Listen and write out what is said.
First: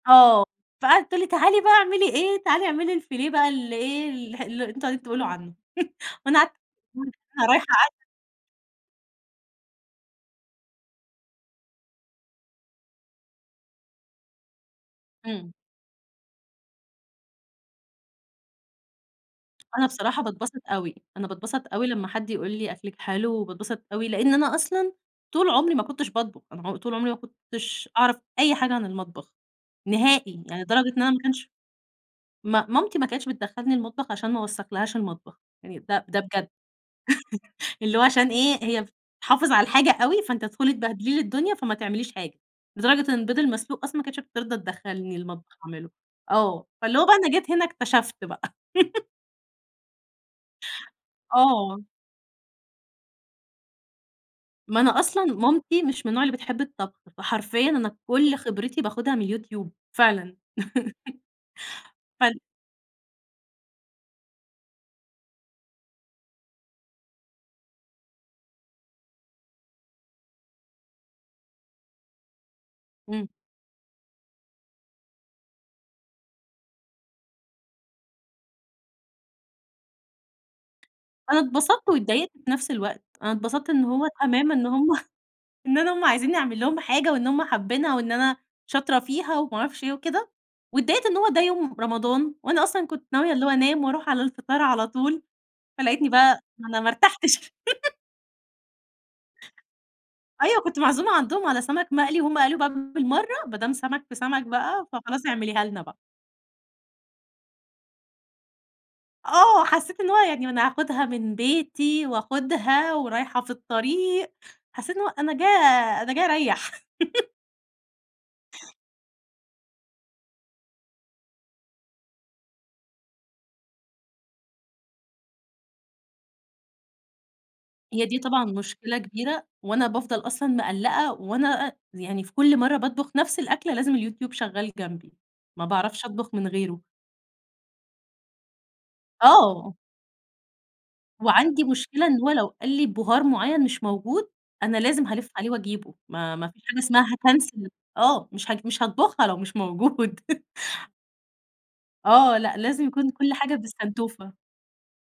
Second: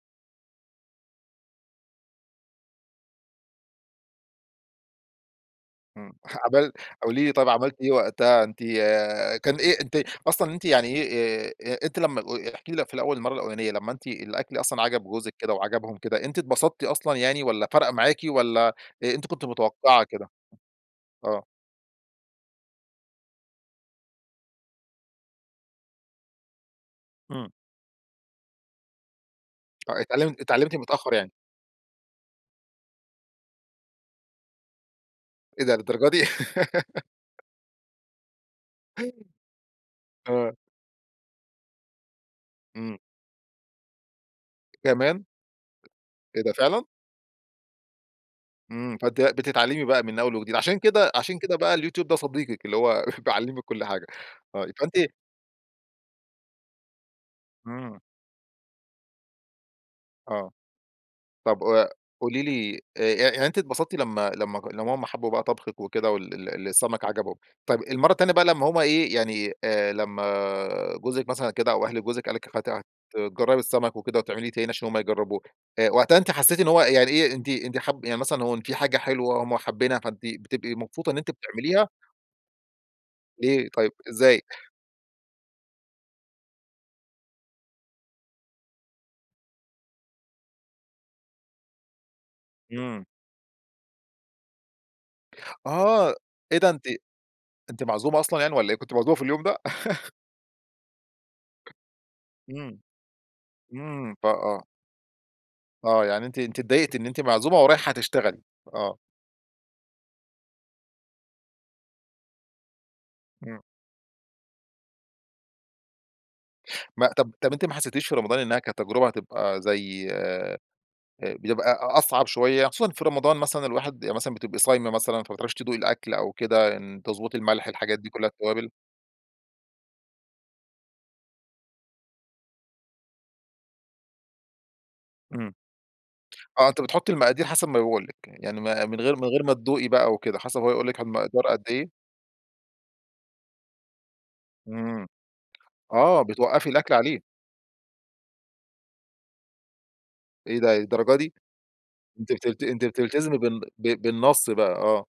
آه، فقعدت تقول لِي تعالي بقى اعملي إيه، تعالي اعملي الفيليه بقى الإيه، ال الحل اللي أنتم قاعدين تقولوا عنه، امم، وأنا قعدت عمل [unintelligible] قولي لي طيب وأنا رايحة عملتِ إيه [unintelligible] وقتها أنتِ آآ كان إيه أنتِ أصلًا إن أنتِ يعني إيه أ أ أنتِ لمّا أ و احكي لي لو في الأول المَرّة الأوّلانية لمّا أنتِ الأكل أصلًا عجب جوزِك امم. كده وعجبهُم كده، أنتِ اتبسطتِ أصلًا يعني ولّا فرق معاكِ ولّا أنتِ كنت أنا متوقعة بصراحة كده؟ باتبسط أوي، أنا آه. باتبسط أوي لمّا حد يقول لِي أكلِك حلو، وباتبسط أوي لأن أنا أصلًا طول عمري ما كنتش باطبخ، أنا عم طول عمري ما امم. كنتش أعرف أي حاجة عن المطبخ آه اتعلم نهائي. يعني اتعلمتِ لدرجة إن أنا متأخر يعني. ماكنش ما مامتي ما كانتش بتدخلني المطبخ عشان ما أوسخش لها المطبخ، إيه ده! يعني ده للدرجة ده دي! بجد. اللي هو عشان إيه هي تحافظ على الحاجة أوي فأنتِ آه. هتدخلي تبهدلي لي الدنيا فما تعمليش حاجة، امم. لدرجة إن البيض المسلوق أصلًا ما كانتش بترضى تدخلني كمان. المطبخ أعمله، إيه ده آه، فعلًا؟ فاللي هو بقى أنا جيت هنا اكتشفت بقى. امم، فأنتِ بقى بتتعلمي بقى من أول وجديد، عشان كده عشان كده بقى آه. اليوتيوب ده صديقِك اللي هو بيعلمِك كُل حاجة. آه ما أنا [unintelligible] أصلًا مامتي مش من نوع اللي بتحب الطبخ، فحرفيًا أنا امم. كل خبرتي باخدها من اليوتيوب فعلًا. آه. طب وأ فال قولي لي أ يع يعني أنتِ اتبسطتِ لمّا لمّا لمّا هُم حبوا بقى طبخِك وكده وال ال السمك عجبهُم. طيب المرة التانية بقى لمّا هم إيه يعني آآ، لمّا جوزِك مثلًا كده أو أهل جوزِك قال لِك هت امم. تجربي السمك وكده وتعمليه تاني عشان هُم يجربوه، أ وقتها أنتِ حسيتِ إن هو يعني إيه أنتِ أنتِ حاب يعني مثلًا هو إن في حاجة حلوة هُم حابينها فأنتِ بتبقي مبسوطة إن أنتِ أنا بتعمليها؟ اتبسطت واتضايقت في نفس الوقت، أنا ليه اتبسطت إن طيب، هو إزاي؟ تمامًا إن هُم إن أنا هُم عايزيني أعمل لهُم حاجة وإن هُم حابينها وإن أنا شاطرة فيها وما أعرفش إيه وكده، واتضايقت إن هو ده يوم رمضان وأنا أصلًا امم. كنت ناوية اللي هو أنام واروح على الفطار على طول، فلقيتني آه، بقى إيه ده أنا أنتِ ما ارتاحتش. أنتِ معزومة أصلًا يعني والّا إيه؟ كنتِ معزومة في اليوم ده؟ أيوه كنت معزومة عندهُم على سمك مقلي وهُم قالوا امم، بالمرة ما دام سمك امم، في ف سمك آه. بقى فخلاص اعمليها لنا بقى. آه، يعني أنتِ أنتِ اضايقتِ إن أنتِ معزومة ورايحة تشتغلي، آه. آه، حسيت إن هو يعني ما أنا هاخدها من بيتي وآخدها ورايحة في امم. الطريق، حسيت إن هو أنا جاية أنا جاية أريح. ما طب طب أنتِ ما حسيتيش في رمضان إنها كتجربة هتبقى زي آآ، بيبقى أصعب شوية؟ خصوصًا في رمضان مثلًا الواحد بيب مثلًا بتبقي صايمة مثلًا فما تعرفيش تدوقي الأكل أو كده إن تضُبطي الملح الحاجات هي دي دي كُلّها طبعًا التوابل. مشكلة كبيرة، وأنا بافضل أصلًا مقلقة وأنا أ يعني في كل مرة باطبخ نفس الأكله لازم اليوتيوب شغال جنبي، امم. ما باعرفش أطبخ من آه، أنتِ غيره. بتحطي المقادير حسب ما بيقول لِك يعني، يعني ما من غير من غير ما آه. تدوقي بقى وكده حسب هو يقول لِك المقدار قد وعندي إيه. مشكلة إن هو لو قال لِي بهار معين مش موجود، أنا امم، لازم هالَف عليه وأجيبه، آه ما ما فيش بتوقفي حاجة الأكل اسمها عليه. هاكنسل ال آه مش ه مش هاطبُخها لو مش موجود. إيه ده للدرجة دي! أنتِ آه، لأ بت أنتِ لازم يكون كل بتلتزمي حاجة بن ب ب بالسنتوفة. بالنص بقى، آه.